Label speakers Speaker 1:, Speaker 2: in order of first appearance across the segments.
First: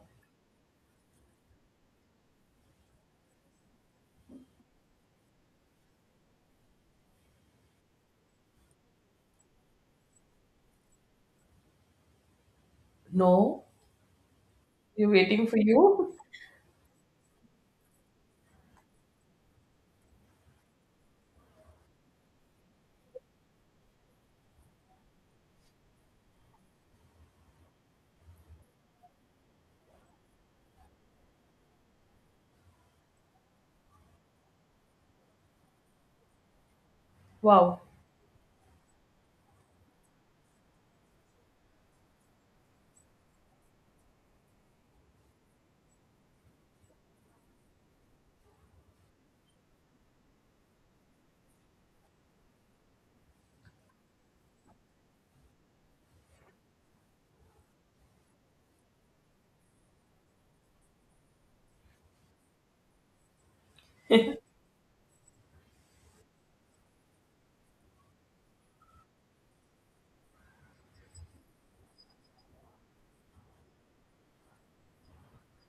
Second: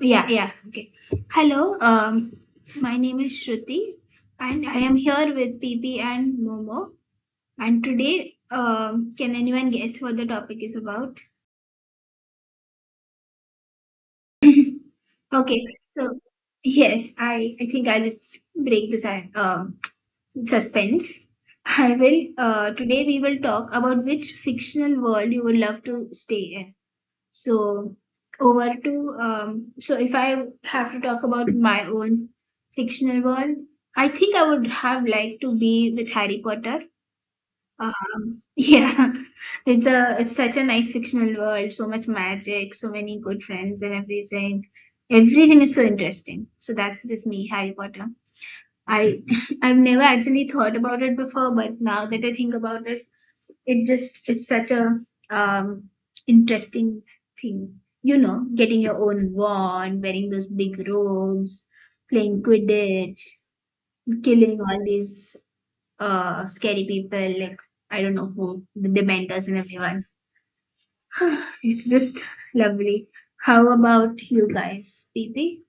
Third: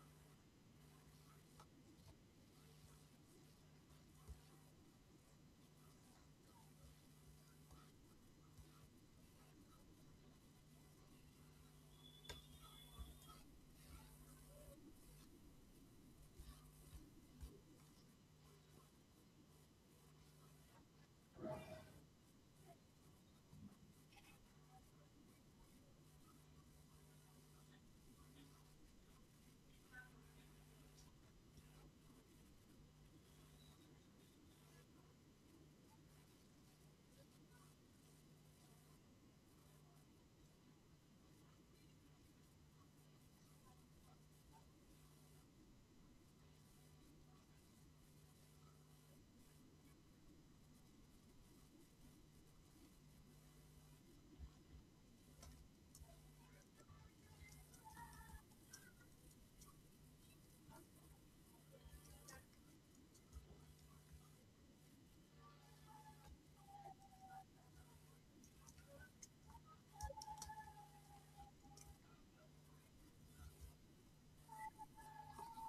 Speaker 1: Yeah, yeah. Okay. Hello. My name is Shruti, and I am here with P P and Momo. And today, can anyone guess what the topic is about?
Speaker 2: No, we're waiting for
Speaker 1: Okay. So,
Speaker 2: you.
Speaker 1: yes, I think I'll just break this suspense. I will. Today we will talk about which fictional world you would love to stay in. So so if I have to talk about my own fictional world, I think I would have liked to be with Harry Potter.
Speaker 2: Wow.
Speaker 1: Yeah, it's such a nice fictional world. So much magic, so many good friends, and everything. Everything is so interesting. So that's just me, Harry Potter. I I've never actually thought about it before, but now that I think about it, it just is such a um, interesting thing, getting your own wand, wearing those big robes, playing quidditch, killing all these scary people like, I don't know who, the dementors and everyone. It's just lovely. How about you guys, pp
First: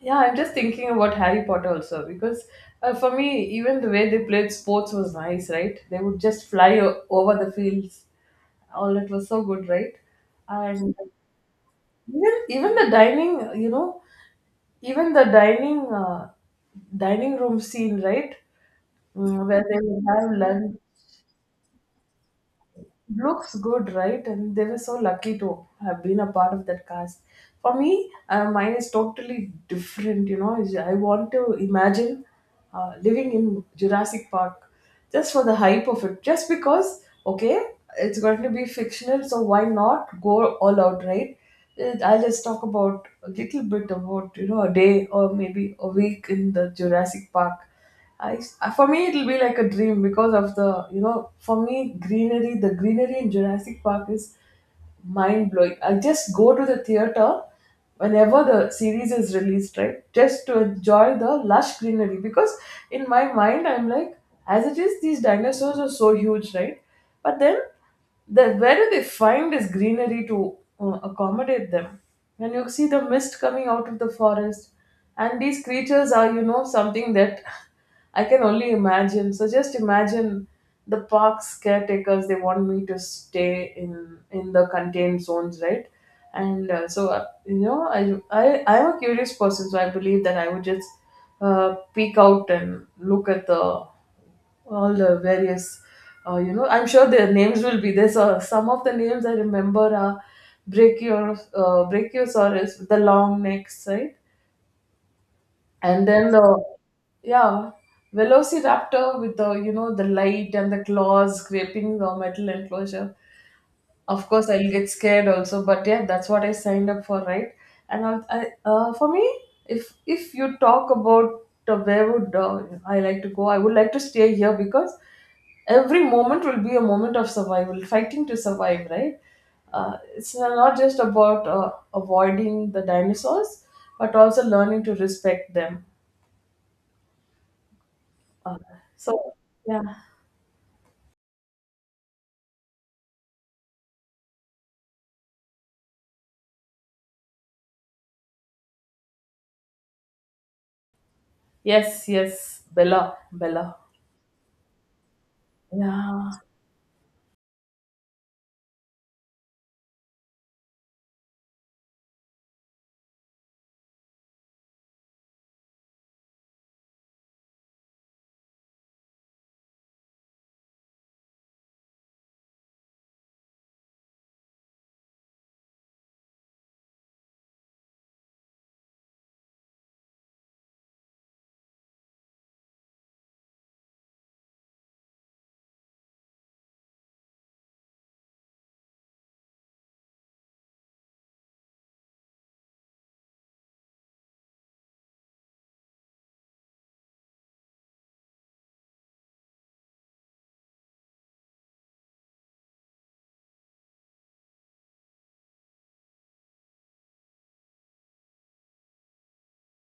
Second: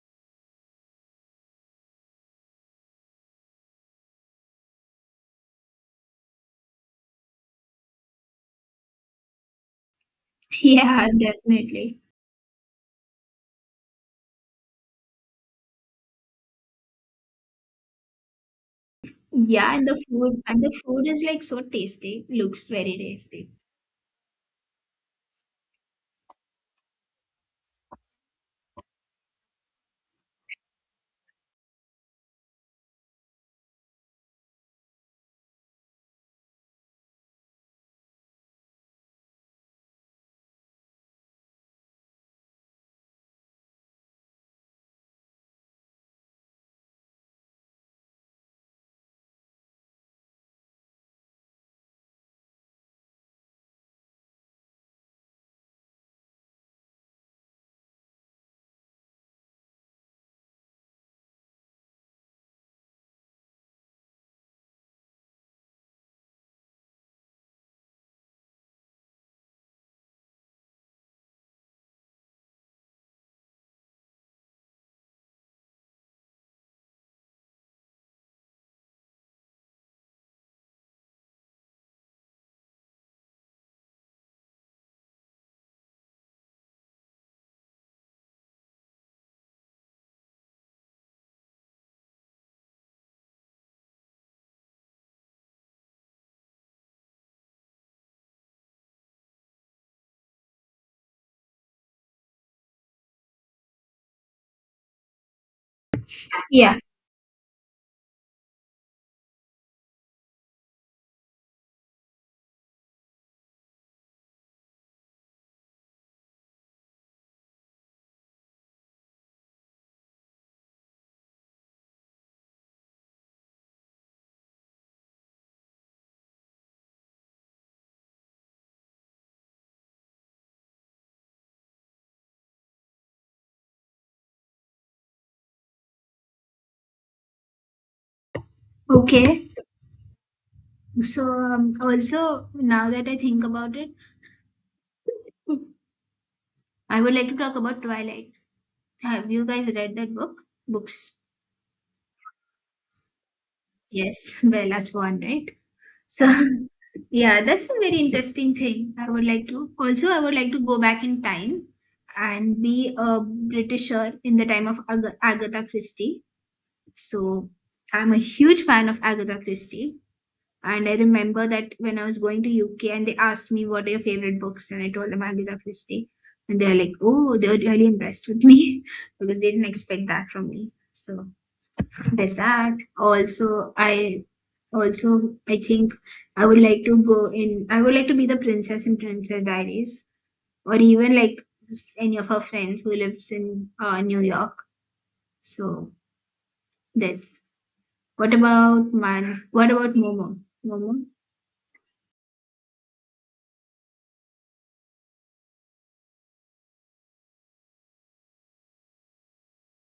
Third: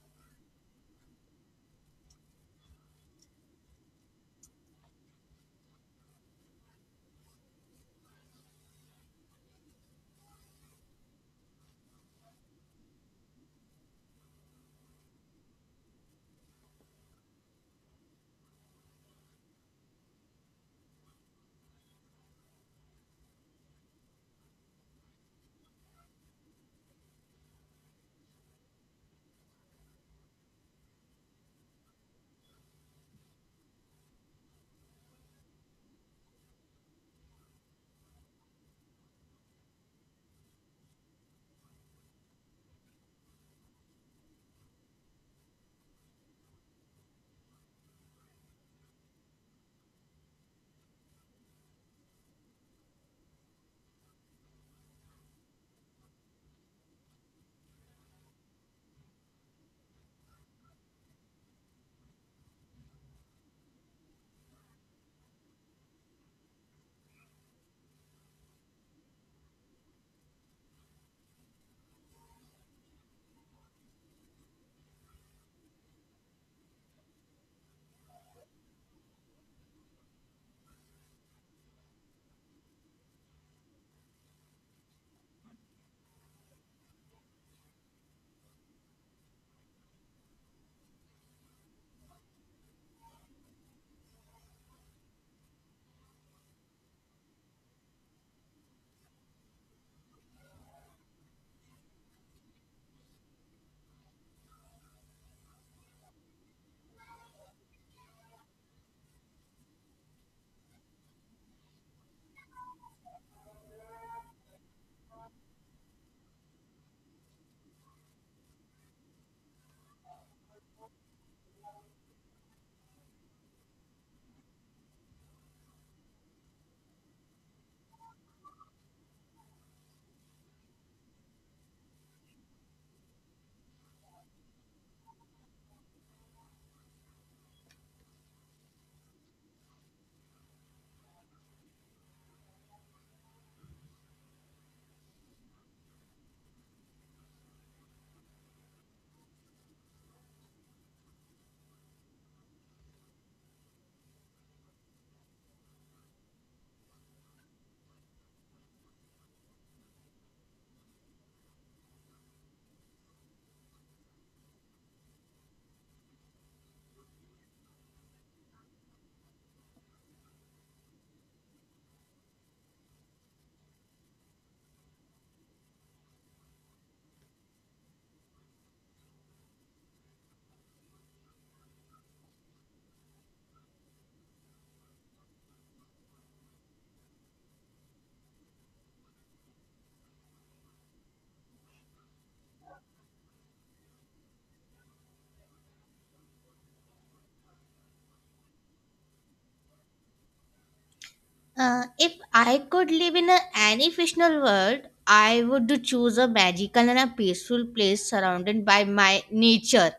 Speaker 2: Yeah, I'm just thinking about Harry Potter also because for me, even the way they played sports was nice, right? They would just over the fields. All that was so good, right? And
Speaker 1: yeah, definitely.
Speaker 2: even the dining, you know, even the dining room scene, right? Mm, where
Speaker 1: Yeah,
Speaker 2: they
Speaker 1: and the
Speaker 2: would have
Speaker 1: food and the
Speaker 2: lunch.
Speaker 1: food is like so tasty, looks very tasty.
Speaker 2: Looks good, right? And they were so lucky to have been a part of that cast. For me, mine is totally different. You know, I want to imagine living in Jurassic Park, just for the hype of it. Just because, okay, it's going to be fictional, so why not go all out, right? I'll just talk about a little bit about, you know, a day or maybe a week in the Jurassic Park. I, for me, it'll be like a dream because of the, you know, for me, greenery, the greenery in Jurassic Park is mind blowing. I just go to the theater whenever the series is released, right? Just to enjoy the lush greenery because in my mind, I'm like, as it is, these dinosaurs are so huge, right? But then, the, where do they find this greenery to accommodate them? And you see the mist coming out of the forest, and these creatures are, you know, something that I can only imagine. So just imagine the park's caretakers. They want me to stay in the contained zones, right? And you know, I'm a curious person, so I believe that I would just peek out and look at the all the various you know, I'm sure their names will be there, so some of the names I remember are brachiosaurus with the long necks, right? And then the,
Speaker 1: Yeah.
Speaker 2: yeah, velociraptor with, the you know, the light and the claws scraping the metal enclosure. Of course I'll get scared also, but yeah, that's what I signed up for, right? And I'll, I for me, if you talk about where would I like to go, I would like to stay here because every moment will be a moment of survival, fighting to survive, right? It's not just about avoiding the dinosaurs, but also learning to respect them. Uh, so,
Speaker 1: Okay.
Speaker 2: yeah.
Speaker 1: So also now that I think about it, I would like to talk about Twilight. Have you guys read that book? Books.
Speaker 2: Yes, yes, Bella, Bella,
Speaker 1: Yes, Bella Swan, right? So
Speaker 2: yeah.
Speaker 1: yeah, that's a very interesting thing. I would like to also I would like to go back in time and be a Britisher in the time of Agatha Christie. So I'm a huge fan of Agatha Christie. And I remember that when I was going to UK and they asked me what are your favorite books, and I told them Agatha Christie, and they're like, "Oh, they're really impressed with me because they didn't expect that from me." So there's that. Also, I think I would like to go in. I would like to be the princess in Princess Diaries, or even like any of her friends who lives in New York. So there's. What about man? What about Momo? Momo?
Speaker 3: If I could live in a, any fictional world, I would do choose a magical and a peaceful place surrounded by my nature.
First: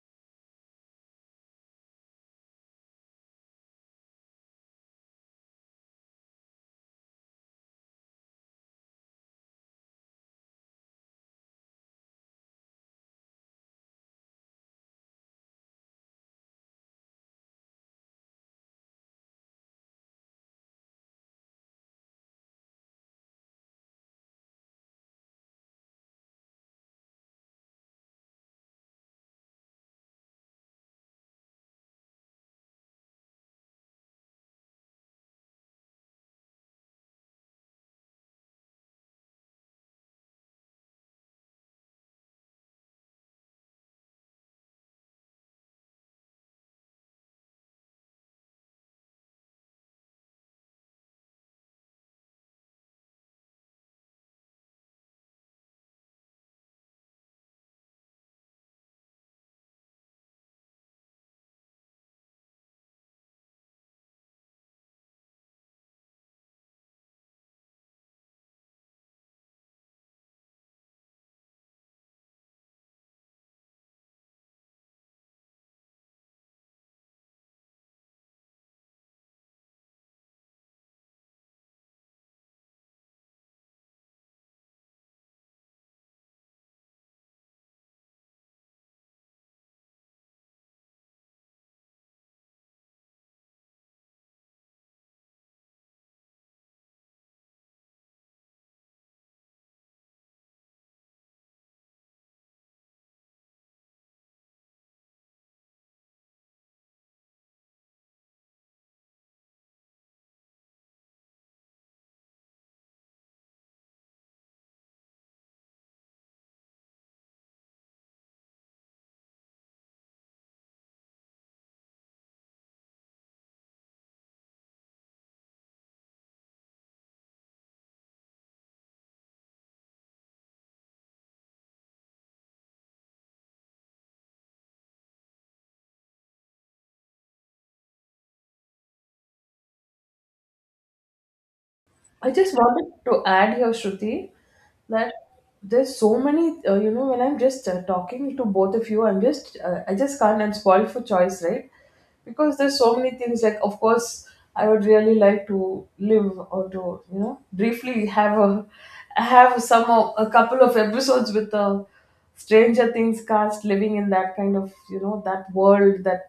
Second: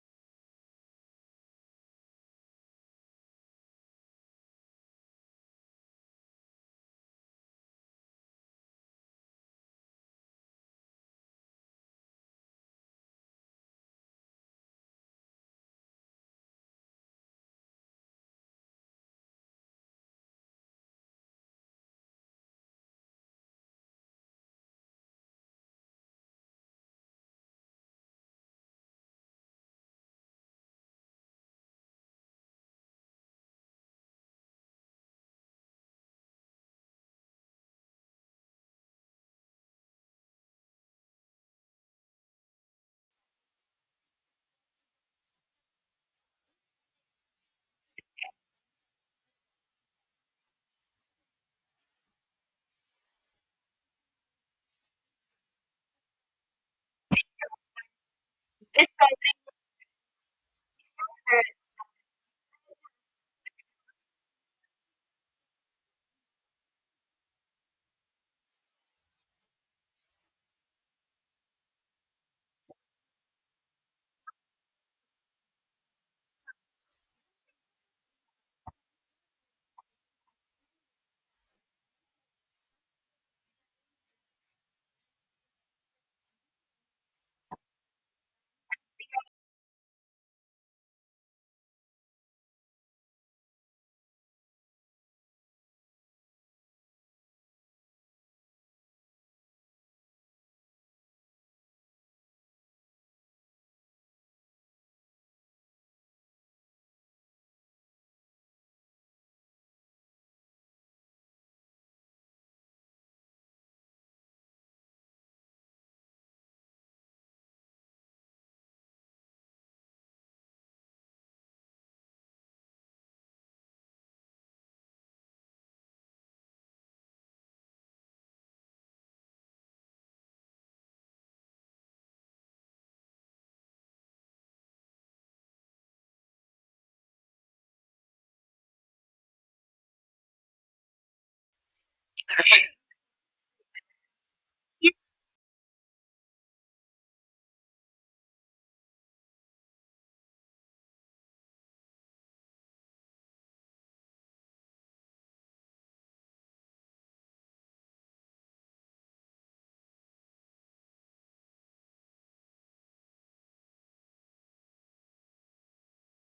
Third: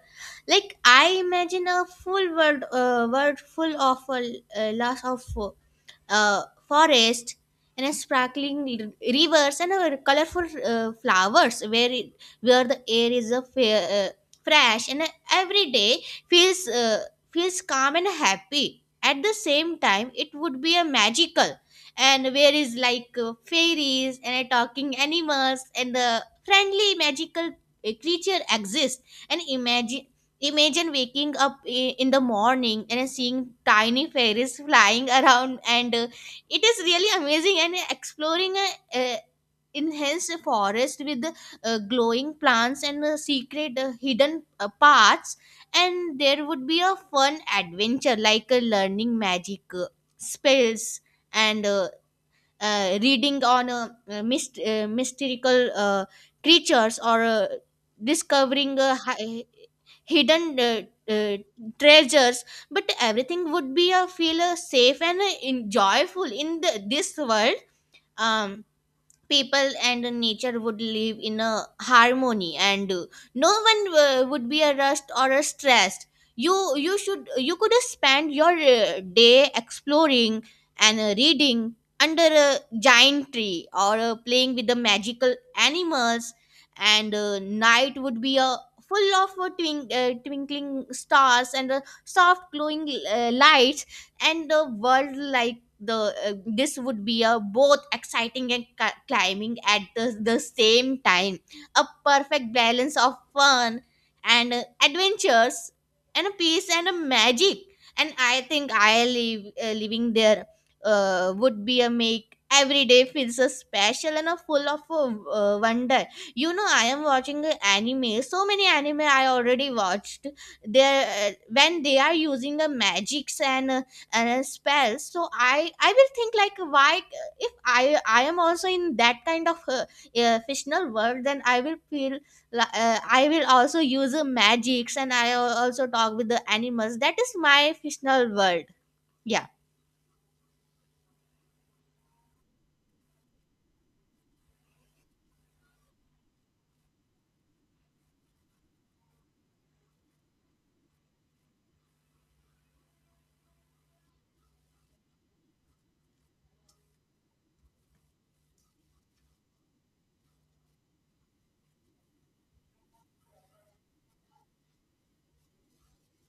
Speaker 3: Like I imagine a full world, world full of lots of a forest and a sparkling rivers and a colorful flowers where it, where the air is a fair, fresh and every day feels feels calm and happy at the same time. It would be a magical, and where is like fairies and talking animals and the friendly magical creature exist. And imagine waking up in the morning and seeing tiny fairies flying around, and it is really amazing. And exploring a, uh enhanced forest with glowing plants and secret hidden paths, and there would be a fun adventure like learning magic spells and reading on mystical creatures or discovering hidden uh, treasures, but everything would be feel safe and joyful in this world. um, People and nature would live in a harmony, and no one would be a rushed or a stressed. You could spend your day exploring and reading under a giant tree or playing with the magical animals, and night would be a full of twinkling stars and soft glowing lights. And the world like the this would be a both exciting and climbing at the same time, a perfect balance of fun and adventures and a peace and a magic. And I think I live living there would be a make every day feels a special and a full of wonder. You know, I am watching a anime, so many anime I already watched there, when they are using the magics and spells. So I will think like, why if I am also in that kind of fictional world, then I will feel I will also use magics and I also talk with the animals. That is my fictional world. Yeah.
Speaker 2: I just wanted to add here, Shruti, that there's so many, you know, when I'm just talking to both of you, I'm just I just can't, I'm spoiled for choice, right? Because there's so many things, like of course I would really like to live, or to, you know, briefly have a, have some a couple of episodes with the Stranger Things cast, living in that kind of, you know, that world that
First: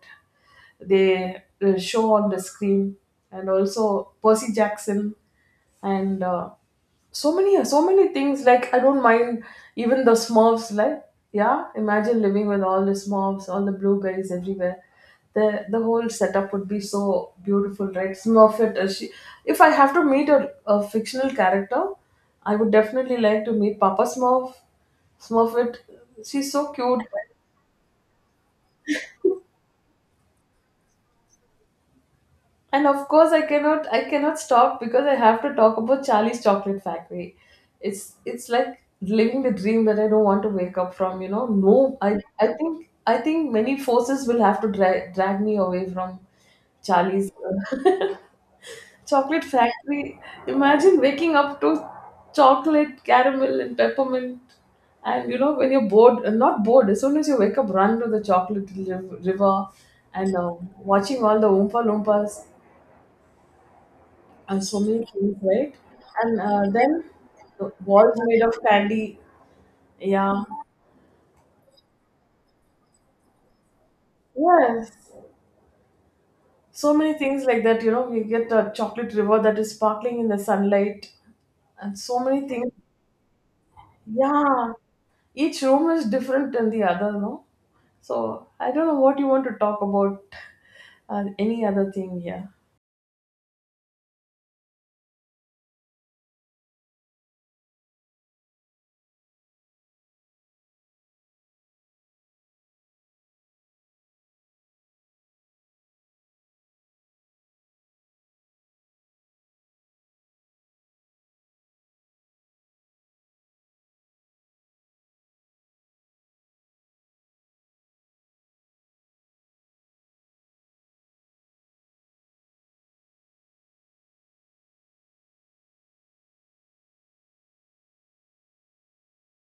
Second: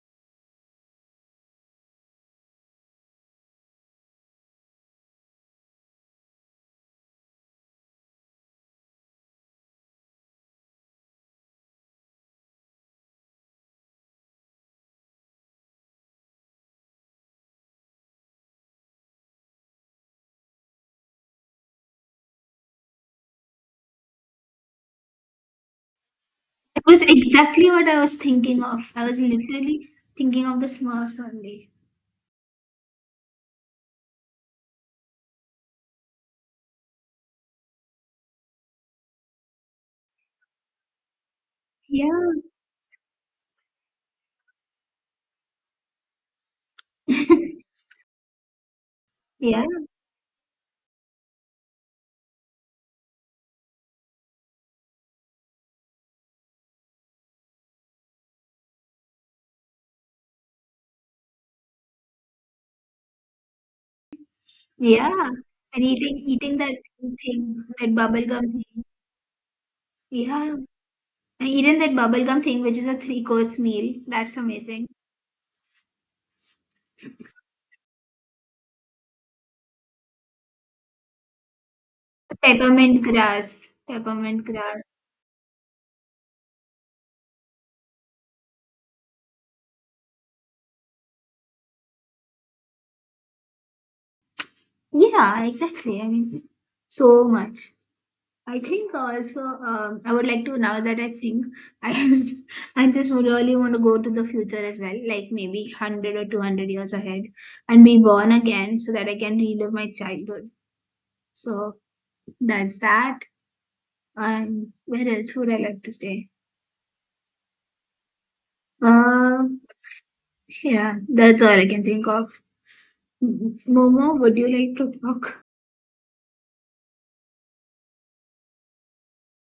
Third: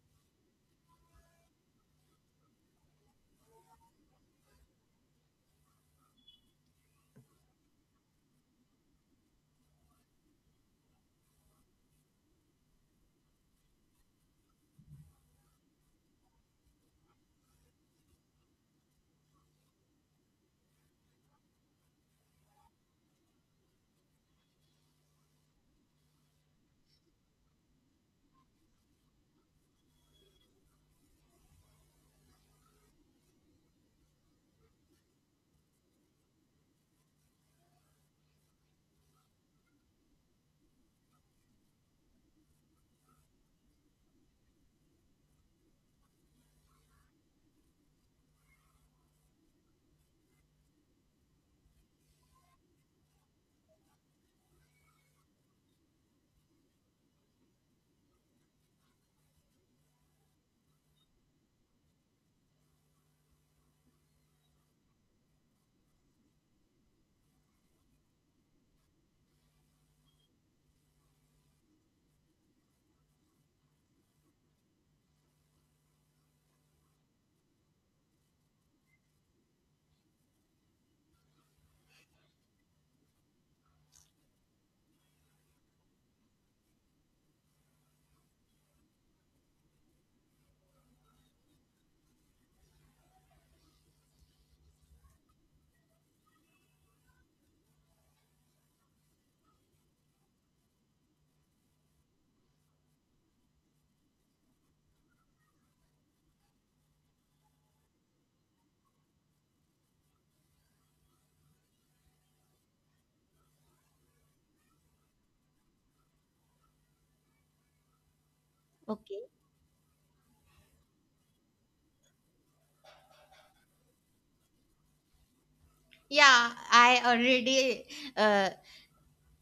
Speaker 2: they show on the screen. And also Percy Jackson, and so many, so many things, like I don't mind even the Smurfs. Like, yeah, imagine living with all the Smurfs, all the blueberries everywhere. The whole setup would be so beautiful, right? Smurfette, she, if I have to meet a fictional character, I would definitely like to meet Papa Smurf, Smurfette. She's so
Speaker 1: It was
Speaker 2: cute.
Speaker 1: exactly what I was thinking of. I was literally thinking of the small Sunday.
Speaker 2: And of course I cannot, I cannot stop because I have to talk about Charlie's Chocolate Factory. It's like living the dream that I don't want to wake up from, you know. No,
Speaker 1: Yeah.
Speaker 2: I think I think many forces will have to drag me away from Charlie's Chocolate
Speaker 1: Yeah.
Speaker 2: Factory. Imagine waking up to chocolate, caramel and peppermint. And you know, when you're bored, not bored as soon as you wake up, run to the river, and watching all the Oompa Loompas, and so many
Speaker 1: Yeah.
Speaker 2: things, right?
Speaker 1: And eating
Speaker 2: And
Speaker 1: eating that
Speaker 2: then
Speaker 1: thing,
Speaker 2: the
Speaker 1: that
Speaker 2: walls made
Speaker 1: bubblegum
Speaker 2: of
Speaker 1: thing.
Speaker 2: candy. Yeah.
Speaker 1: Yeah. And eating that bubblegum thing, which is a three-course meal. That's amazing.
Speaker 2: Yes, so many things like that. You know, we get a chocolate river that is sparkling in the sunlight, and so many things.
Speaker 1: Peppermint grass. Peppermint
Speaker 2: Yeah,
Speaker 1: grass.
Speaker 2: each room is different than the other, no? So I don't know what you want to talk about. Any other thing? Yeah,
Speaker 1: Yeah, exactly. I mean, so much. I think also I would like to now that I think I just, I just would really want to go to the future as well, like maybe 100 or 200 years ahead, and be born again so that I can relive my childhood. So that's that. And where else would I like to stay?
Speaker 3: Okay.
Speaker 1: Um, yeah, that's all I can think of. Momo, would you like to talk?
Speaker 3: Yeah, I already uh,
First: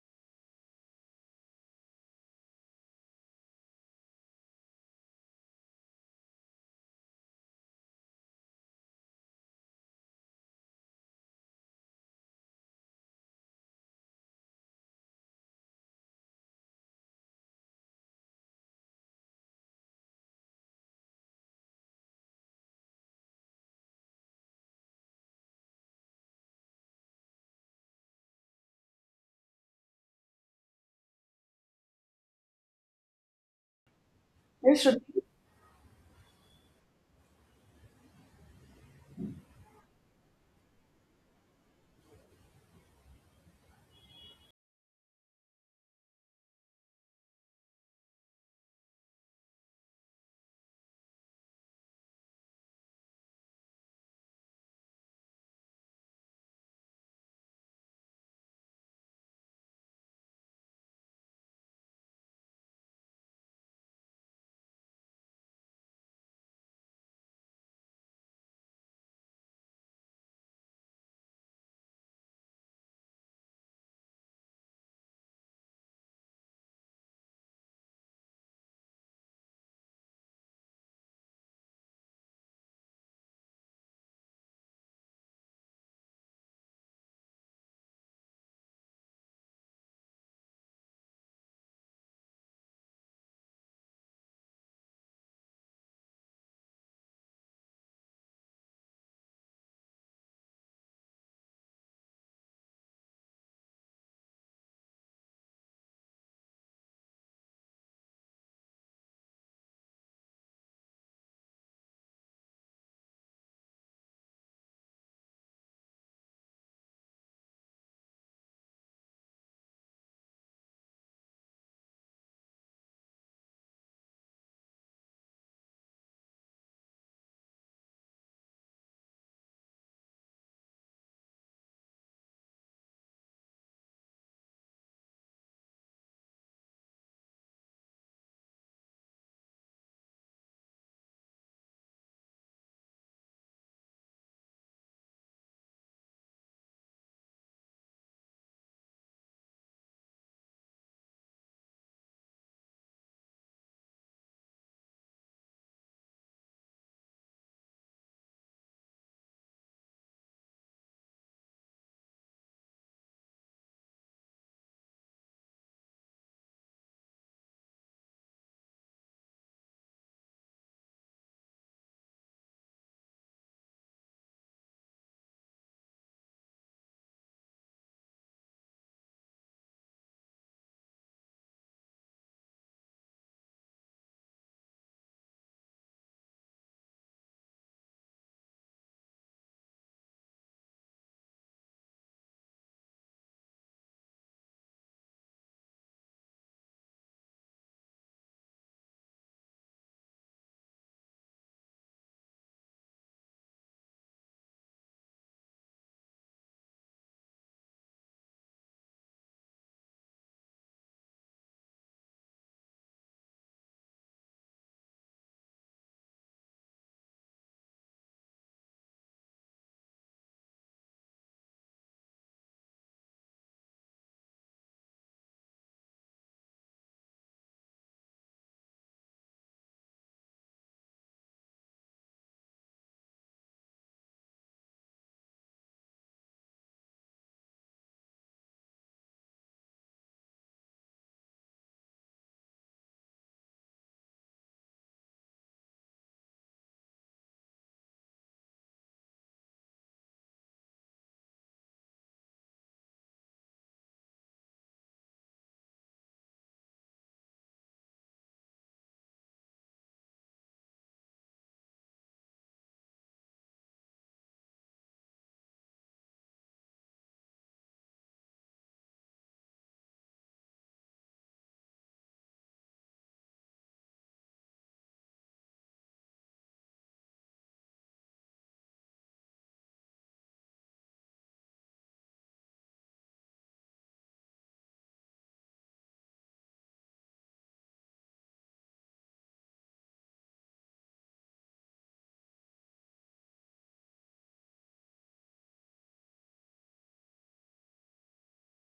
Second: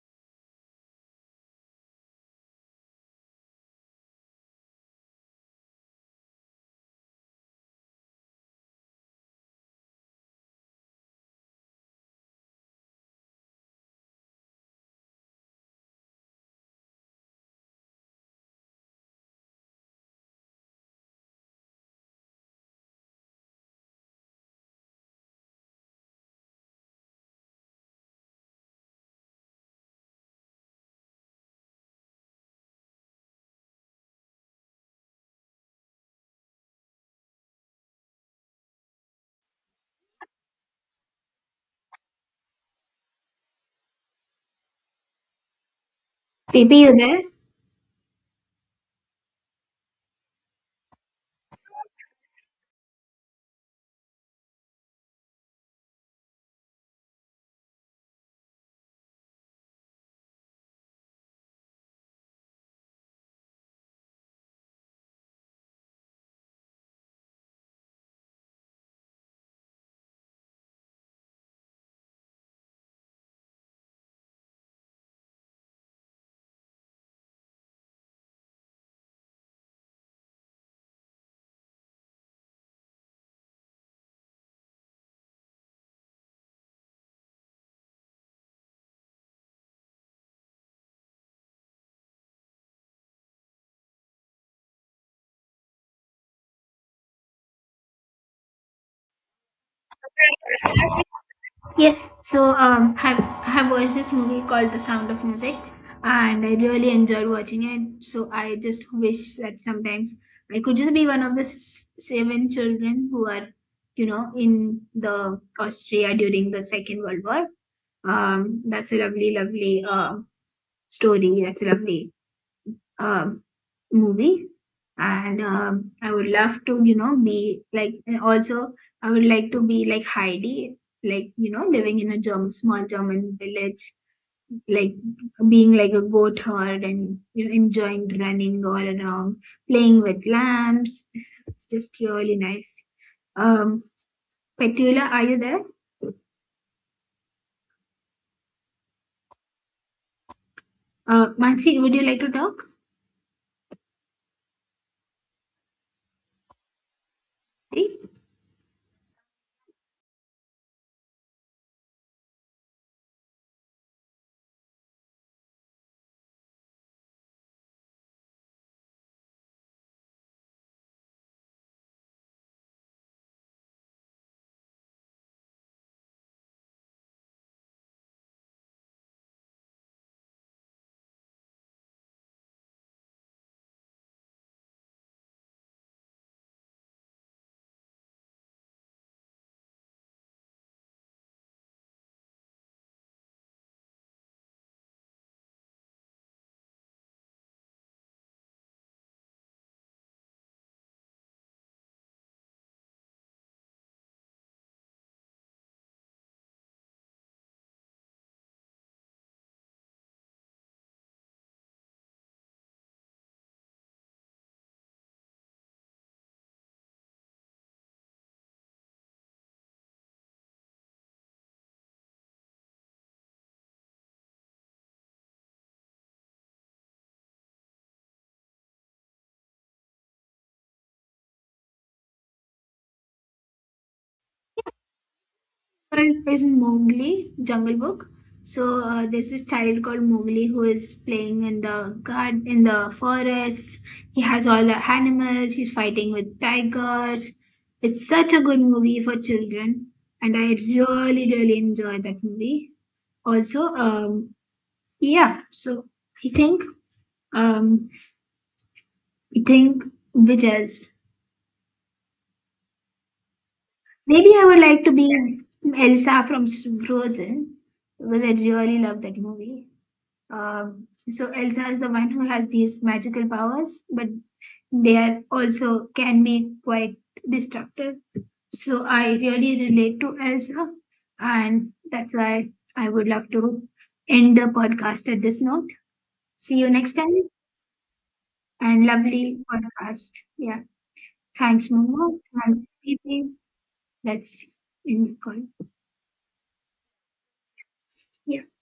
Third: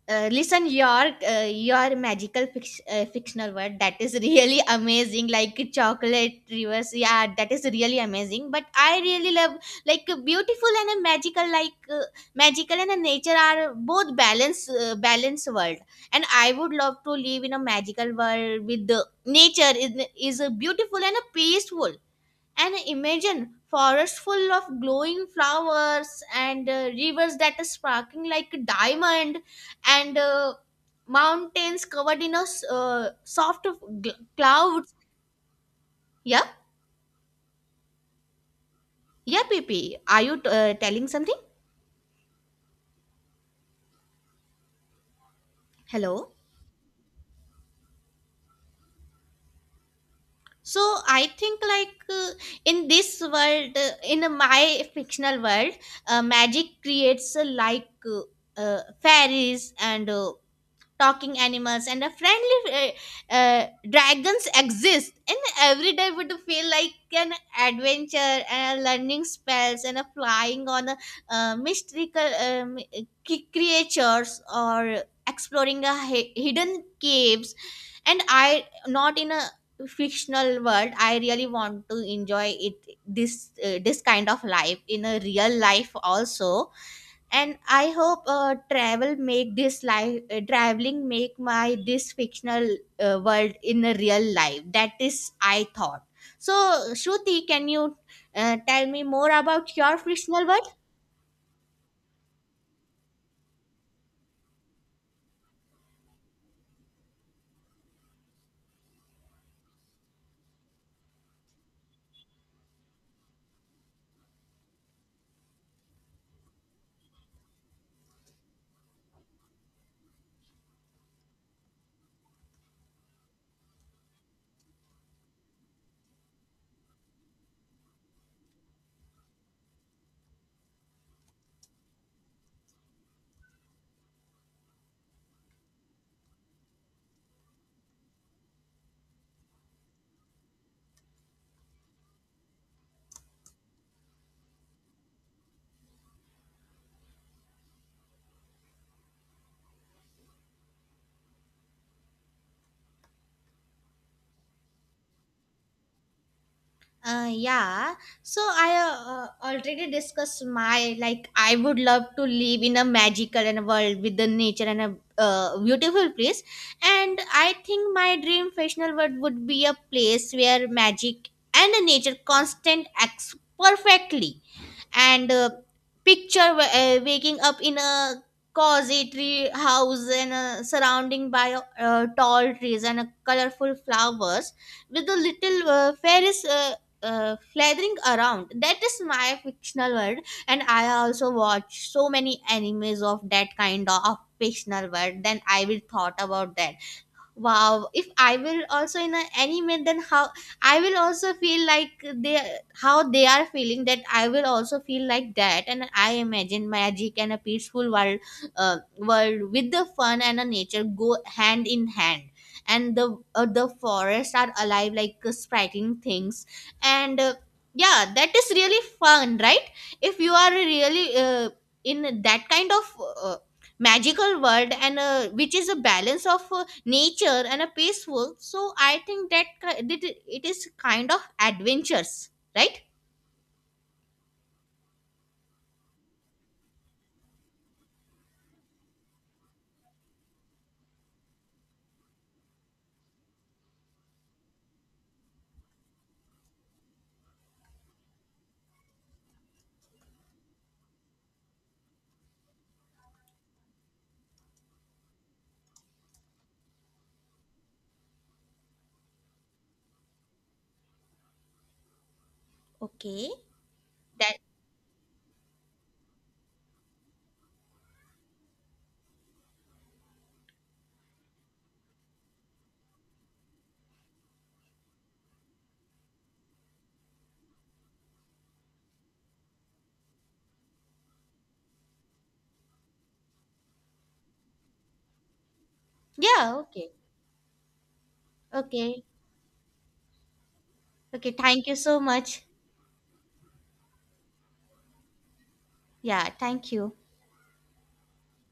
Speaker 3: Listen, your magical fictional word, that is really amazing, like chocolate rivers. Yeah, that is really amazing. But I really love like beautiful and a magical, like magical and a nature are both balance balance world. And I would love to live in a magical world with the nature is beautiful and a peaceful. And imagine forests full of glowing flowers and rivers that are sparkling like a diamond, and mountains covered in a soft of
Speaker 2: I
Speaker 3: clouds.
Speaker 2: should.
Speaker 3: Yeah, yeah, P P. Are you telling something? Hello.
Speaker 1: P P, you there?
Speaker 3: So I think like, in this world, in my fictional world, magic creates fairies and talking animals and a friendly dragons exist, and every day would feel like an adventure and a learning spells and a flying on a mystical creatures or exploring a hidden caves. And I, not in a fictional world, I really want to enjoy it, this this kind of life in a real life also. And I hope traveling make my this fictional world in a real life. That is I thought. So Shruti, can you tell me more about your fictional world?
Speaker 1: Yes, so I watched this movie called The Sound of Music, and I really enjoyed watching it. So I just wish that sometimes I could just be one of the seven children who are, in the Austria during the Second World War. That's a lovely, lovely story. That's a lovely um, movie, and I would love to be like, and also I would like to be like Heidi, like living in a german small german village, like being like a goat herd, and enjoying running all around, playing with lambs. It's just really nice. um Petula, are you there? Mansi, would you like to talk?
Speaker 3: Yeah. So I already discussed my, like I would love to live in a magical and a world with the nature and a beautiful place, and I think my dream fictional world would be a place where magic and nature constant acts perfectly and picture waking up in a cozy tree house and surrounding by tall trees and colorful flowers with the little fairies flathering around. That is my fictional world. And I also watch so many animes of that kind of fictional world, then I will thought about that. Wow, if I will also in an anime, then how I will also feel like they, how they are feeling, that I will also feel like that. And I imagine magic and a peaceful world, world with the fun and a nature go hand in hand, and the forests are alive like spriting things, and yeah, that is really fun, right? If you are really in that kind of magical world and which is a balance of nature and a peaceful. So I think that that it is kind of adventures, right?
Speaker 1: Current is Mowgli, Jungle Book. So there's this child called Mowgli who is playing in the garden, in the forest. He has all the animals. He's fighting with tigers. It's such a good movie for children, and I really, really enjoy that movie. Also, yeah. So I think, um, I think, which else?
Speaker 3: Okay.
Speaker 1: Maybe
Speaker 3: That.
Speaker 1: I would like to be Elsa from Frozen because I really love that movie. So Elsa is the one who has these magical powers, but they are also can be quite destructive. So I really relate to Elsa, and that's why I would love to end the podcast at this note.
Speaker 3: Yeah.
Speaker 1: See you
Speaker 3: Okay.
Speaker 1: next time, and
Speaker 3: Okay.
Speaker 1: lovely podcast. Yeah,
Speaker 3: Okay, thank
Speaker 1: thanks,
Speaker 3: you so
Speaker 1: Momo.
Speaker 3: much.
Speaker 1: Thanks, Fifi. Let's end the call.
Speaker 3: Yeah, thank you.
Speaker 1: Yeah.